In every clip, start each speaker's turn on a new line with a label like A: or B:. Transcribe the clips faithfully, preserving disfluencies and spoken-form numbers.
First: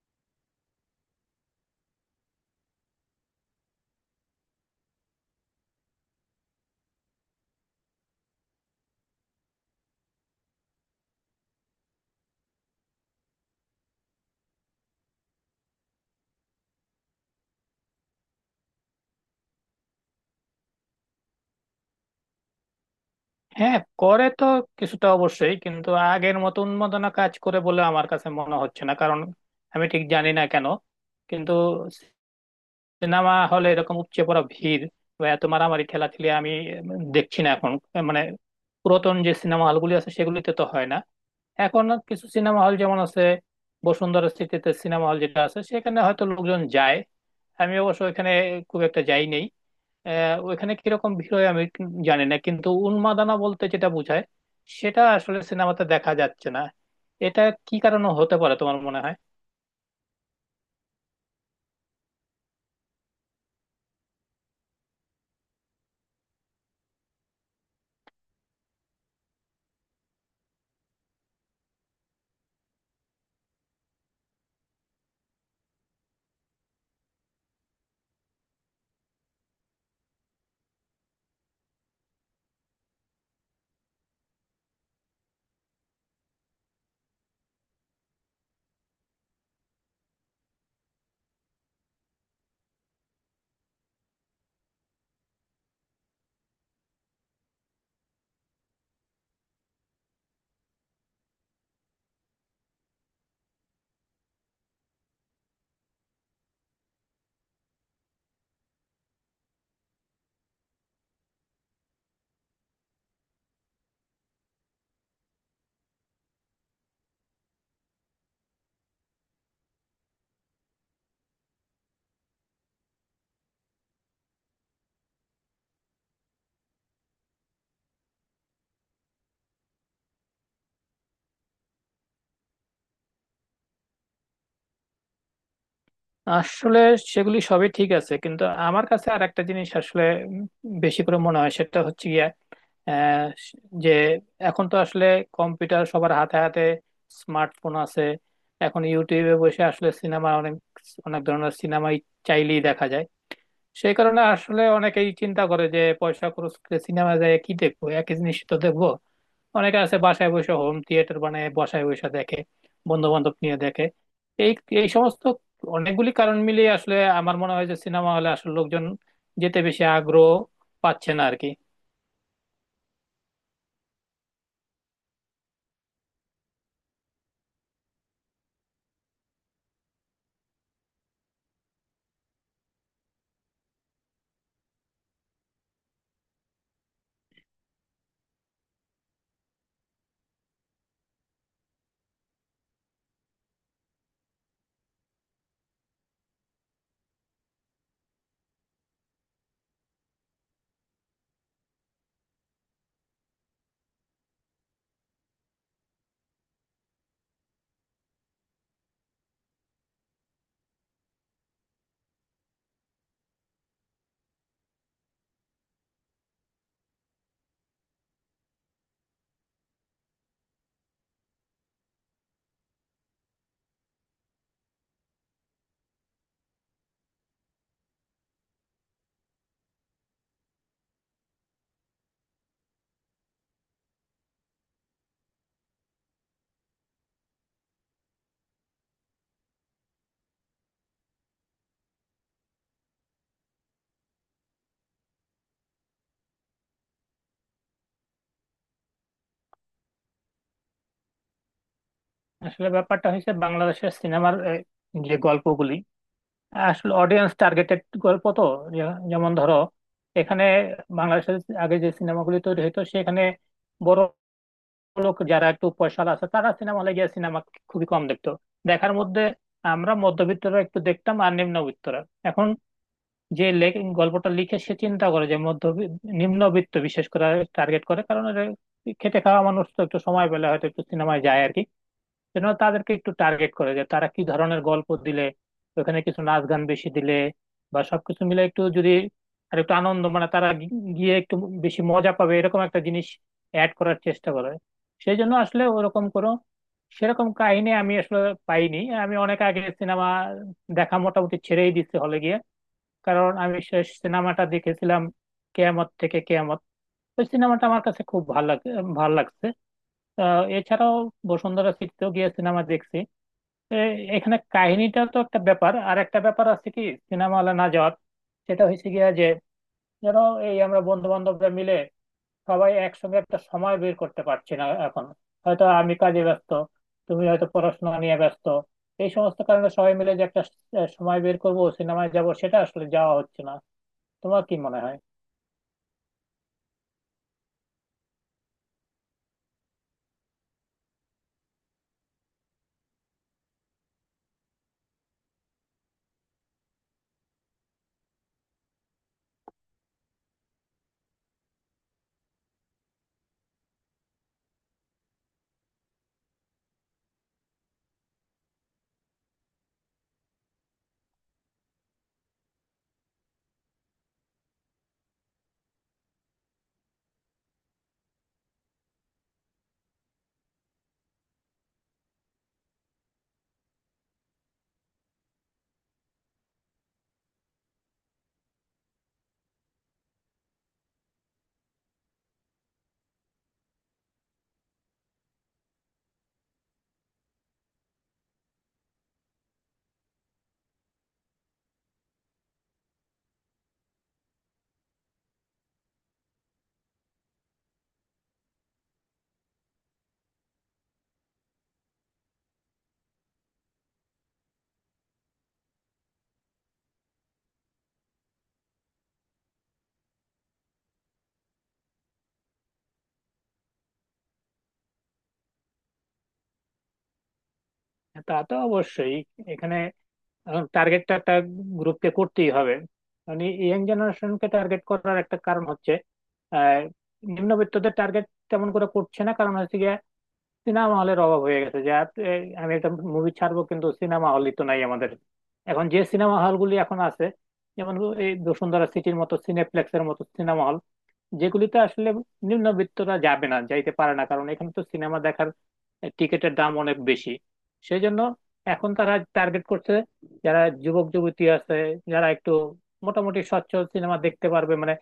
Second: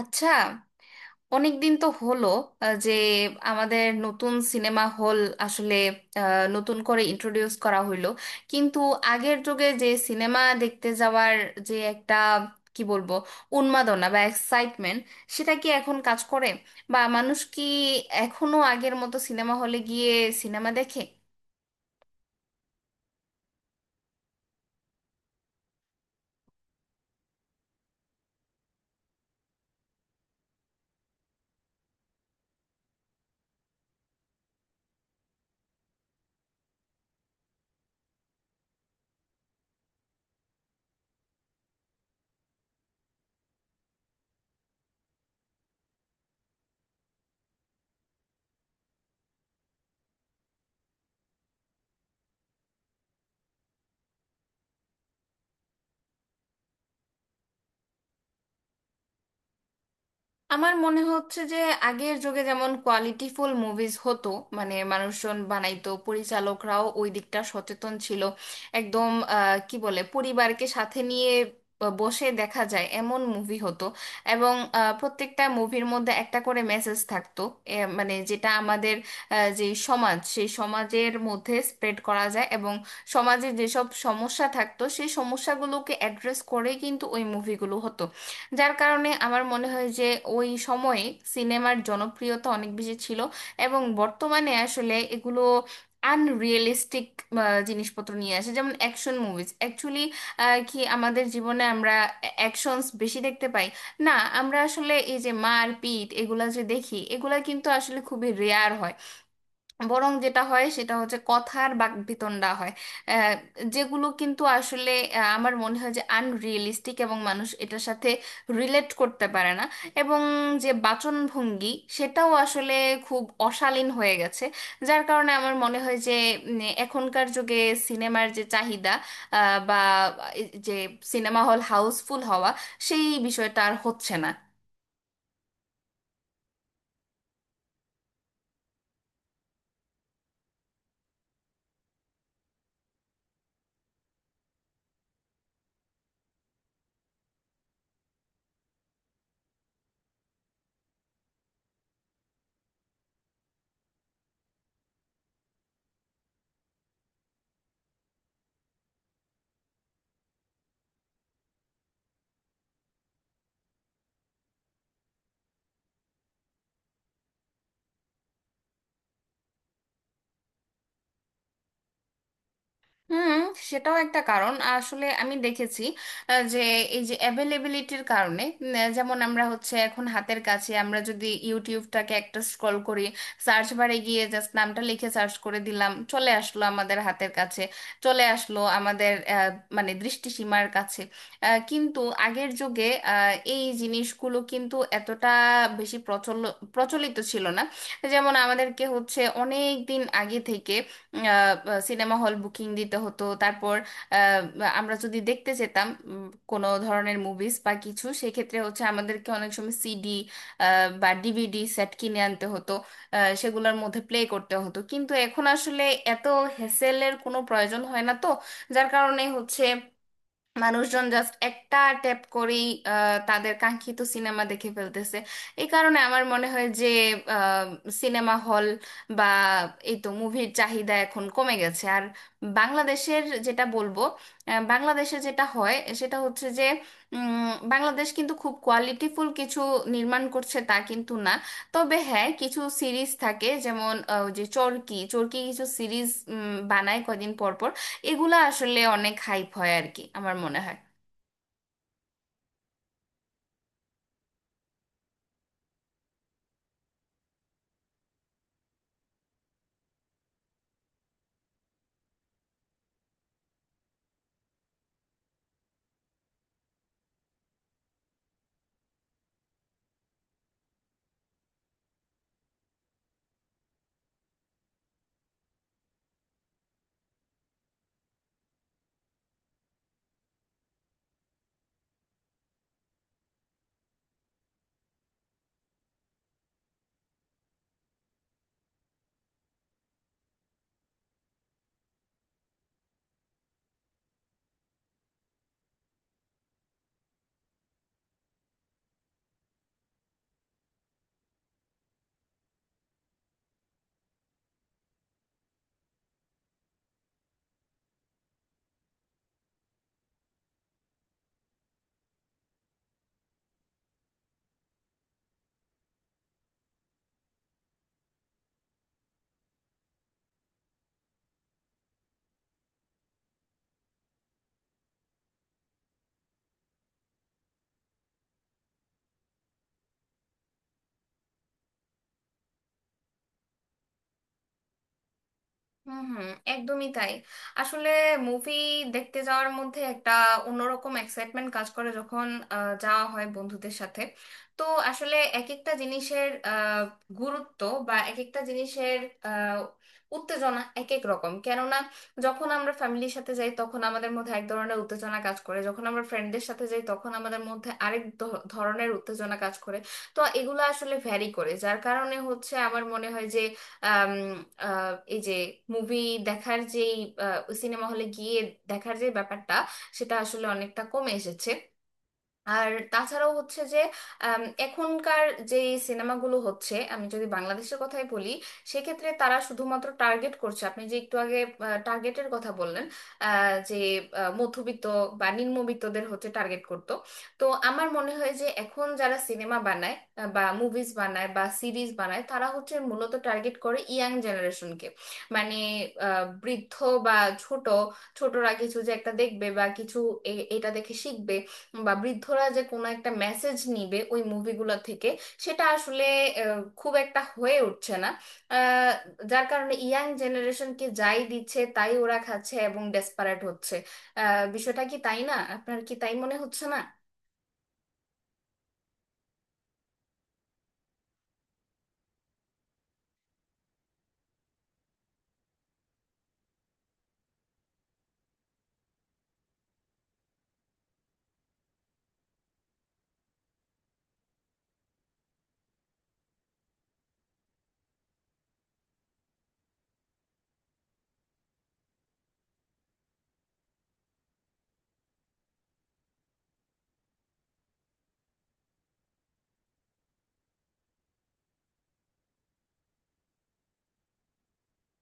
A: আচ্ছা, অনেক দিন তো হলো আহ, যে আমাদের নতুন সিনেমা হল আসলে আহ, নতুন করে ইন্ট্রোডিউস করা হইলো, কিন্তু আগের যুগে যে সিনেমা দেখতে যাওয়ার যে একটা, কি বলবো, উন্মাদনা বা এক্সাইটমেন্ট, সেটা কি এখন কাজ করে? বা মানুষ কি এখনো আগের মতো সিনেমা হলে গিয়ে সিনেমা দেখে?
B: হ্যাঁ করে তো, কিছুটা অবশ্যই, কিন্তু আগের মতো উন্মাদনা কাজ করে বলে আমার কাছে মনে হচ্ছে না। কারণ আমি ঠিক জানি না কেন, কিন্তু সিনেমা হলে এরকম উপচে পড়া ভিড় বা এত মারামারি ঠেলাঠেলি আমি উম, দেখছি না এখন। মানে পুরাতন যে সিনেমা হলগুলি আছে সেগুলিতে তো হয় না। এখন কিছু সিনেমা হল যেমন আছে, বসুন্ধরা সিটিতে সিনেমা হল যেটা আছে সেখানে হয়তো লোকজন যায়। আমি অবশ্য এখানে খুব একটা যাই নেই। আহ, ওইখানে কিরকম ভিড় হয় আমি কি- জানি না, কিন্তু উন্মাদনা বলতে যেটা বোঝায় সেটা আসলে সিনেমাতে দেখা যাচ্ছে না। এটা কি কারণে হতে পারে তোমার মনে হয়?
A: আমার মনে হচ্ছে যে আগের যুগে যেমন কোয়ালিটিফুল মুভিজ হতো, মানে মানুষজন বানাইতো, পরিচালকরাও ওই দিকটা সচেতন ছিল একদম। আহ, কি বলে, পরিবারকে সাথে নিয়ে ব- বসে দেখা যায় এমন মুভি হতো, এবং আহ, প্রত্যেকটা মুভির মধ্যে একটা করে মেসেজ থাকতো, এ, মানে যেটা আমাদের আহ, যে সমাজ, সেই সমাজের মধ্যে স্প্রেড করা যায়, এবং সমাজে যেসব সমস্যা থাকতো সেই সমস্যাগুলোকে অ্যাড্রেস করে কিন্তু ওই মুভিগুলো হতো। যার কারণে আমার মনে হয় যে ওই সময়ে সিনেমার জনপ্রিয়তা অনেক বেশি ছিল, এবং বর্তমানে আসলে এগুলো আনরিয়েলিস্টিক জিনিসপত্র নিয়ে আসে, যেমন অ্যাকশন মুভিজ। অ্যাকচুয়ালি কি আমাদের জীবনে আমরা অ্যাকশনস বেশি দেখতে পাই? না, আমরা আসলে এই যে মারপিট এগুলা যে দেখি, এগুলা কিন্তু আসলে খুবই রেয়ার হয়। বরং যেটা হয় সেটা হচ্ছে কথার বাকবিতণ্ডা হয়, আহ, যেগুলো কিন্তু আসলে আহ, আমার মনে হয় যে আনরিয়েলিস্টিক, এবং মানুষ এটার সাথে রিলেট করতে পারে না। এবং যে বাচনভঙ্গি, সেটাও আসলে খুব অশালীন হয়ে গেছে। যার কারণে আমার মনে হয় যে উম, এখনকার যুগে সিনেমার যে চাহিদা, আহ, বা এই যে সিনেমা হল হাউসফুল হওয়া, সেই বিষয়টা আর হচ্ছে না।
B: আসলে সেগুলি সবই ঠিক আছে, কিন্তু আমার কাছে আর একটা জিনিস আসলে উম, বেশি করে মনে হয়, সেটা হচ্ছে গিয়া আহ, যে এখন তো আসলে কম্পিউটার সবার হাতে হাতে, স্মার্টফোন আছে। এখন ইউটিউবে বসে আসলে সিনেমা অনেক, অনেক ধরনের সিনেমাই চাইলেই দেখা যায়। সেই কারণে আসলে অনেকেই চিন্তা করে যে পয়সা খরচ করে সিনেমা যায় কি দেখবো, একই জিনিস তো দেখবো। অনেকে আছে বাসায় বসে হোম থিয়েটার বানায়, বাসায় বসে দেখে, বন্ধু বান্ধব নিয়ে দেখে। এই এই সমস্ত অনেকগুলি কারণ মিলিয়ে আসলে আমার মনে হয় যে সিনেমা হলে আসলে লোকজন যেতে বেশি আগ্রহ পাচ্ছে না আর কি।
A: হুম, সেটাও একটা কারণ। আসলে আমি দেখেছি আহ, যে এই যে অ্যাভেলেবিলিটির কারণে, উম, আহ, যেমন আমরা হচ্ছে এখন হাতের কাছে, আমরা যদি ইউটিউবটাকে একটা স্ক্রল করি, সার্চ বারে গিয়ে জাস্ট নামটা লিখে সার্চ করে দিলাম, চলে আসলো আমাদের হাতের কাছে, চলে আসলো আমাদের আহ, মানে দৃষ্টিসীমার কাছে। আহ, কিন্তু আগের যুগে আহ, এই জিনিসগুলো কিন্তু এতটা বেশি প্রচল প্রচলিত ছিল না। যেমন আমাদেরকে হচ্ছে অনেক দিন আগে থেকে সিনেমা হল বুকিং দিতে হতো, তারপর আহ, আমরা যদি দেখতে যেতাম উম, কোনো ধরনের মুভিজ বা কিছু, সেক্ষেত্রে হচ্ছে আমাদেরকে অনেক সময় সিডি বা ডিভিডি সেট কিনে আনতে হতো, আহ, সেগুলোর মধ্যে প্লে করতে হতো। কিন্তু এখন আসলে এত হেসেলের কোনো প্রয়োজন হয় না তো, যার কারণে হচ্ছে মানুষজন জাস্ট একটা ট্যাপ করেই আহ, তাদের কাঙ্ক্ষিত সিনেমা দেখে ফেলতেছে। এই কারণে আমার মনে হয় যে সিনেমা হল, বা এই তো মুভির চাহিদা এখন কমে গেছে আর। বাংলাদেশের যেটা বলবো, আহ, বাংলাদেশে যেটা হয় সেটা হচ্ছে যে উম, বাংলাদেশ কিন্তু খুব কোয়ালিটিফুল কিছু নির্মাণ করছে তা কিন্তু না। তবে হ্যাঁ, কিছু সিরিজ থাকে, যেমন আহ, ওই যে চরকি, চরকি কিছু সিরিজ বানায় কদিন পর পর, এগুলা আসলে অনেক হাইপ হয় আর কি, আমার মনে হয়।
B: আসলে ব্যাপারটা হয়েছে বাংলাদেশের সিনেমার আহ, যে গল্পগুলি আসলে অডিয়েন্স টার্গেটেড গল্প তো। যে- যেমন ধরো, এখানে বাংলাদেশের আগে যে সিনেমাগুলি তৈরি হতো সেখানে বড় লোক যারা একটু পয়সাওয়ালা আছে তারা সিনেমা হলে গিয়ে সিনেমা খুবই কম দেখতো। দেখার মধ্যে আমরা মধ্যবিত্তরা একটু দেখতাম আর নিম্নবিত্তরা। এখন যে লেখ- গল্পটা লিখে সে চিন্তা করে যে মধ্য নিম্নবিত্ত বিশেষ করে টার্গেট করে, কারণ এটা খেটে খাওয়া মানুষ তো একটু সময় পেলে হয়তো একটু সিনেমায় যায় আর কি। যেন তাদেরকে একটু টার্গেট করে যে তারা কি ধরনের গল্প দিলে, ওখানে কিছু নাচ গান বেশি দিলে বা সবকিছু মিলে একটু যদি আর একটু আনন্দ, মানে তারা গি- গিয়ে একটু বেশি মজা পাবে, এরকম একটা জিনিস অ্যাড করার চেষ্টা করে। সেই জন্য আসলে ওরকম কোনো সেরকম কাহিনী আমি আসলে পাইনি। আমি অনেক আগে সিনেমা দেখা মোটামুটি ছেড়েই দিচ্ছি হলে গিয়ে। কারণ আমি শেষ সিনেমাটা দেখেছিলাম কেয়ামত থেকে কেয়ামত। ওই সিনেমাটা আমার কাছে খুব ভালো লাগে, ভালো লাগছে। আহ, এছাড়াও বসুন্ধরা সিটিতেও গিয়ে সিনেমা দেখছি। এ- এখানে কাহিনীটা তো একটা ব্যাপার, আর একটা ব্যাপার আছে কি সিনেমা হলে না যাওয়ার। সেটা হয়েছে গিয়া যে, যেন এই আমরা বন্ধু বান্ধবরা মিলে সবাই একসঙ্গে একটা সময় বের করতে পারছি না এখন। হয়তো আমি কাজে ব্যস্ত, তুমি হয়তো পড়াশোনা নিয়ে ব্যস্ত। এই সমস্ত কারণে সবাই মিলে যে একটা স- সময় বের করব সিনেমায় যাব সেটা আসলে যাওয়া হচ্ছে না। তোমার কি মনে হয়?
A: হুম, হুম, একদমই তাই। আসলে মুভি দেখতে যাওয়ার মধ্যে একটা অন্যরকম এক্সাইটমেন্ট কাজ করে, যখন আহ, যাওয়া হয় বন্ধুদের সাথে। তো আসলে এক একটা জিনিসের আহ, গুরুত্ব, বা এক একটা জিনিসের আহ, উত্তেজনা এক এক রকম। কেননা যখন আমরা ফ্যামিলির সাথে যাই তখন আমাদের মধ্যে এক ধরনের উত্তেজনা কাজ করে, যখন আমরা ফ্রেন্ডদের সাথে যাই তখন আমাদের মধ্যে আরেক ধ- ধরনের উত্তেজনা কাজ করে। তো এগুলো আসলে ভ্যারি করে, যার কারণে হচ্ছে আমার মনে হয় যে আম, আহ, এই যে মুভি দেখার যেই, সিনেমা হলে গিয়ে দেখার যে ব্যাপারটা, সেটা আসলে অনেকটা কমে এসেছে। আর তাছাড়াও হচ্ছে যে আম, এখনকার যে সিনেমাগুলো হচ্ছে, আমি যদি বাংলাদেশের কথাই বলি, সেক্ষেত্রে তারা শুধুমাত্র টার্গেট করছে। আপনি যে একটু আগে টার্গেটের কথা বললেন, আহ, যে আহ, মধ্যবিত্ত বা নিম্নবিত্তদের হচ্ছে টার্গেট করতো। তো আমার মনে হয় যে এখন যারা সিনেমা বানায়, আহ, বা মুভিজ বানায় বা সিরিজ বানায়, তারা হচ্ছে মূলত টার্গেট করে ইয়াং জেনারেশনকে। মানে আহ, বৃদ্ধ বা ছোট, ছোটরা কিছু যে একটা দেখবে বা কিছু এ- এটা দেখে শিখবে, বা বৃদ্ধরা যে কোনো একটা মেসেজ নিবে ওই মুভিগুলো থেকে, সেটা আসলে আহ, খুব একটা হয়ে উঠছে না। আহ, যার কারণে ইয়াং জেনারেশনকে যাই দিচ্ছে তাই ওরা খাচ্ছে এবং ডেসপারেট হচ্ছে। আহ, বিষয়টা কি তাই না? আপনার কি তাই মনে হচ্ছে না?
B: তা তো অবশ্যই। এখানে এখন টার্গেটটা একটা গ্রুপকে করতেই হবে। মানে ইয়াং জেনারেশনকে টার্গেট করার একটা কারণ হচ্ছে আহ, নিম্নবিত্তদের টার্গেট তেমন করে করছে না, কারণ হচ্ছে গিয়ে সিনেমা হলের অভাব হয়ে গেছে। যে আপ- এই, আমি একটা মুভি ছাড়বো কিন্তু সিনেমা হলই তো নাই আমাদের। এখন যে সিনেমা হলগুলি এখন আছে, যেমন এই বসুন্ধরা সিটির মতো সিনেপ্লেক্সের মতো সিনেমা, যেগুলিতে আসলে নিম্নবিত্তরা যাবে না, যাইতে পারে না, কারণ এখানে তো সিনেমা দেখার টিকিটের দাম অনেক বেশি। সেই জন্য এখন তারা টার্গেট করছে যারা যুবক যুবতী আছে, যারা একটু মোটামুটি সচ্ছল, সিনেমা দেখতে পারবে, মানে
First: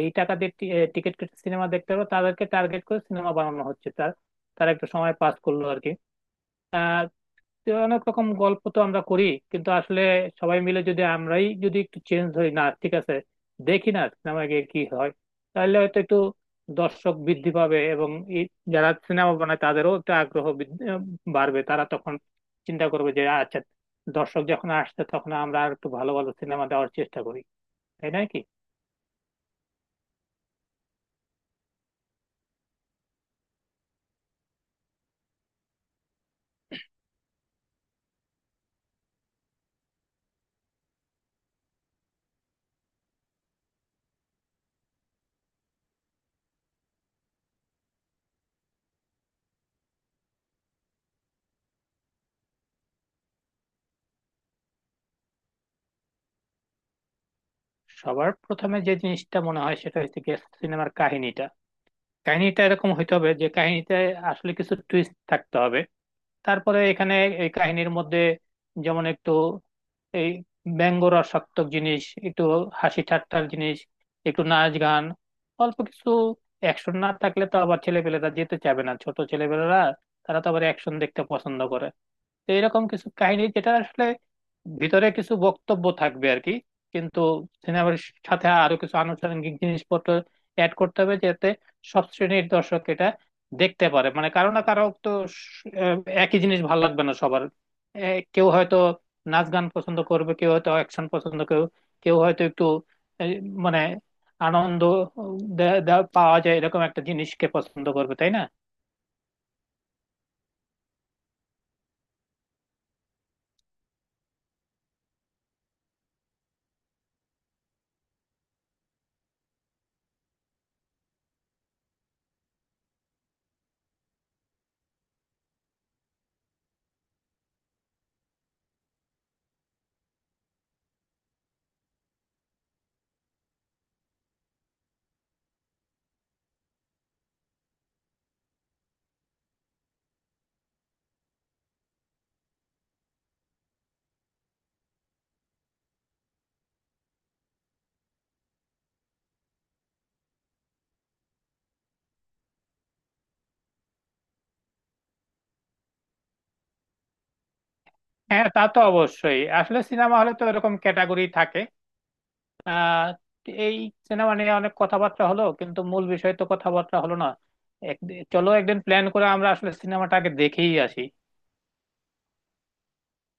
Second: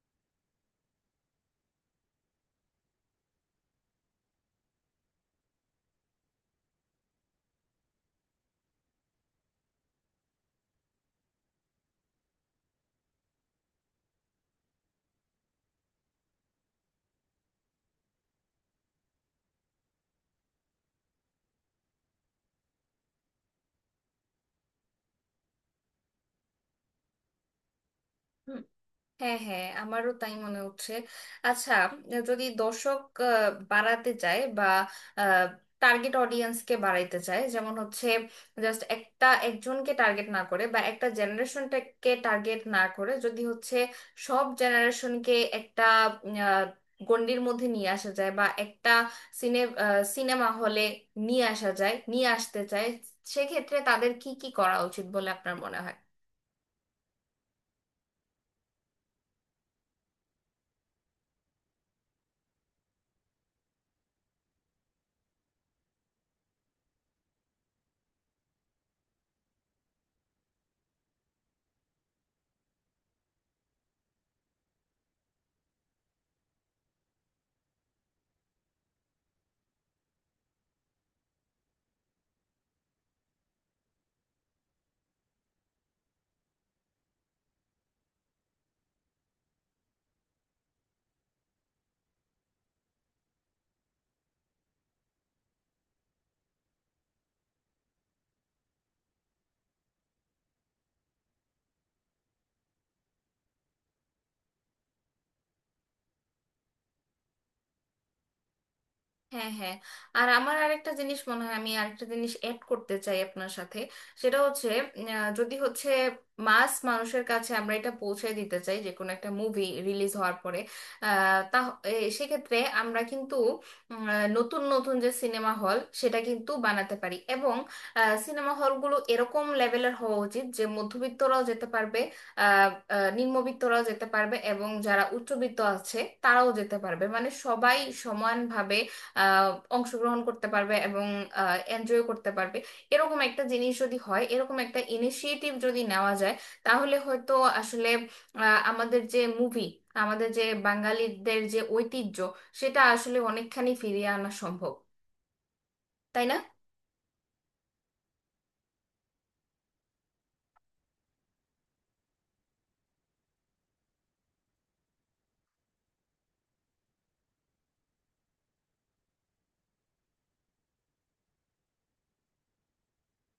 B: এই টাকা দিয়ে টিকিট কেটে সিনেমা দেখতে পারবে, তাদেরকে টার্গেট করে সিনেমা বানানো হচ্ছে। তার তারা একটু সময় পাস করলো আর কি। তো অনেক রকম গল্প তো আমরা করি, কিন্তু আসলে সবাই মিলে যদি, আমরাই যদি একটু চেঞ্জ হই না, ঠিক আছে, দেখি না সিনেমা গিয়ে কি হয়, তাহলে হয়তো একটু দর্শক বৃদ্ধি পাবে এবং এই যারা সিনেমা বানায় তাদেরও একটু আগ্রহ বৃদ্ধি- বাড়বে। তারা তখন চিন্তা করবে যে আচ্ছা, দর্শক যখন আসছে তখন আমরা আর একটু ভালো ভালো সিনেমা দেওয়ার চেষ্টা করি। তাই নয় কি?
A: হ্যাঁ, হ্যাঁ, আমারও তাই মনে হচ্ছে। আচ্ছা, যদি দর্শক আহ, বাড়াতে চায়, বা টার্গেট অডিয়েন্সকে বাড়াইতে চায়, যেমন হচ্ছে জাস্ট একটা একজনকে টার্গেট না করে বা একটা জেনারেশনটাকে টার্গেট না করে যদি হচ্ছে সব জেনারেশনকে একটা উম, আহ, গণ্ডির মধ্যে নিয়ে আসা যায়, বা একটা সিনে সিনেমা হলে নিয়ে আসা যায়, নিয়ে আসতে চায়, সেক্ষেত্রে তাদের কি কি করা উচিত বলে আপনার মনে হয়?
B: সবার প্রথমে যে জিনিসটা মনে হয় সেটা হচ্ছে গিয়ে সিনেমার কাহিনীটা। কাহিনীটা এরকম হইতে হবে যে কাহিনীতে আসলে কিছু টুইস্ট থাকতে হবে। তারপরে এখানে এই কাহিনীর মধ্যে যেমন একটু এই ব্যঙ্গ রসাত্মক জিনিস, একটু হাসি ঠাট্টার জিনিস, একটু নাচ গান, অল্প কিছু অ্যাকশন না থাকলে তো আবার ছেলেপেলেরা যেতে চাবে না, ছোট ছেলেপেলেরা তারা তো আবার অ্যাকশন দেখতে পছন্দ করে। তো এরকম কিছু কাহিনী যেটা আসলে ভিতরে কিছু বক্তব্য থাকবে আর কি। কিন্তু সিনেমার সাথে আরো কিছু আনুষঙ্গিক জিনিসপত্র অ্যাড করতে হবে যাতে সব শ্রেণীর দর্শক এটা দেখতে পারে। মানে কারো না কারো তো স- আহ, একই জিনিস ভালো লাগবে না সবার। এ, কেউ হয়তো নাচ গান পছন্দ করবে, কেউ হয়তো অ্যাকশন পছন্দ, কেউ কেউ হয়তো একটু এই, মানে আনন্দ দে- দে- পাওয়া যায় এরকম একটা জিনিসকে পছন্দ করবে। তাই না?
A: হ্যাঁ, হ্যাঁ। আর আমার আরেকটা জিনিস মনে হয়, আমি আরেকটা জিনিস অ্যাড করতে চাই আপনার সাথে। সেটা হচ্ছে আহ, যদি হচ্ছে মাস মানুষের কাছে আমরা এটা পৌঁছে দিতে চাই যে কোনো একটা মুভি রিলিজ হওয়ার পরে, আহ, তা এ, সেক্ষেত্রে আমরা কিন্তু উম, আহ, নতুন নতুন যে সিনেমা হল, সেটা কিন্তু বানাতে পারি। এবং সিনেমা হলগুলো এরকম লেভেলের হওয়া উচিত যে মধ্যবিত্তরাও যেতে পারবে, আহ, আহ, নিম্নবিত্তরাও যেতে পারবে, এবং যারা উচ্চবিত্ত আছে তারাও যেতে পারবে। মানে সবাই সমানভাবে আহ, অংশগ্রহণ করতে পারবে এবং এনজয় করতে পারবে। এরকম একটা জিনিস যদি হয়, এরকম একটা ইনিশিয়েটিভ যদি নেওয়া যায়, তাহলে হয়তো আসলে আহ, আমাদের যে মুভি, আমাদের যে বাঙালিদের যে ঐতিহ্য, সেটা আসলে অনেকখানি ফিরিয়ে আনা সম্ভব, তাই না?
B: হ্যাঁ, তা তো অবশ্যই। আসলে সিনেমা হলে তো এরকম ক্যাটাগরি থাকে। আহ এই সিনেমা নিয়ে অনেক কথাবার্তা হলো কিন্তু মূল বিষয় তো কথাবার্তা হলো না। এক- চলো একদিন প্ল্যান করে আমরা আসলে সিনেমাটাকে দেখেই আসি।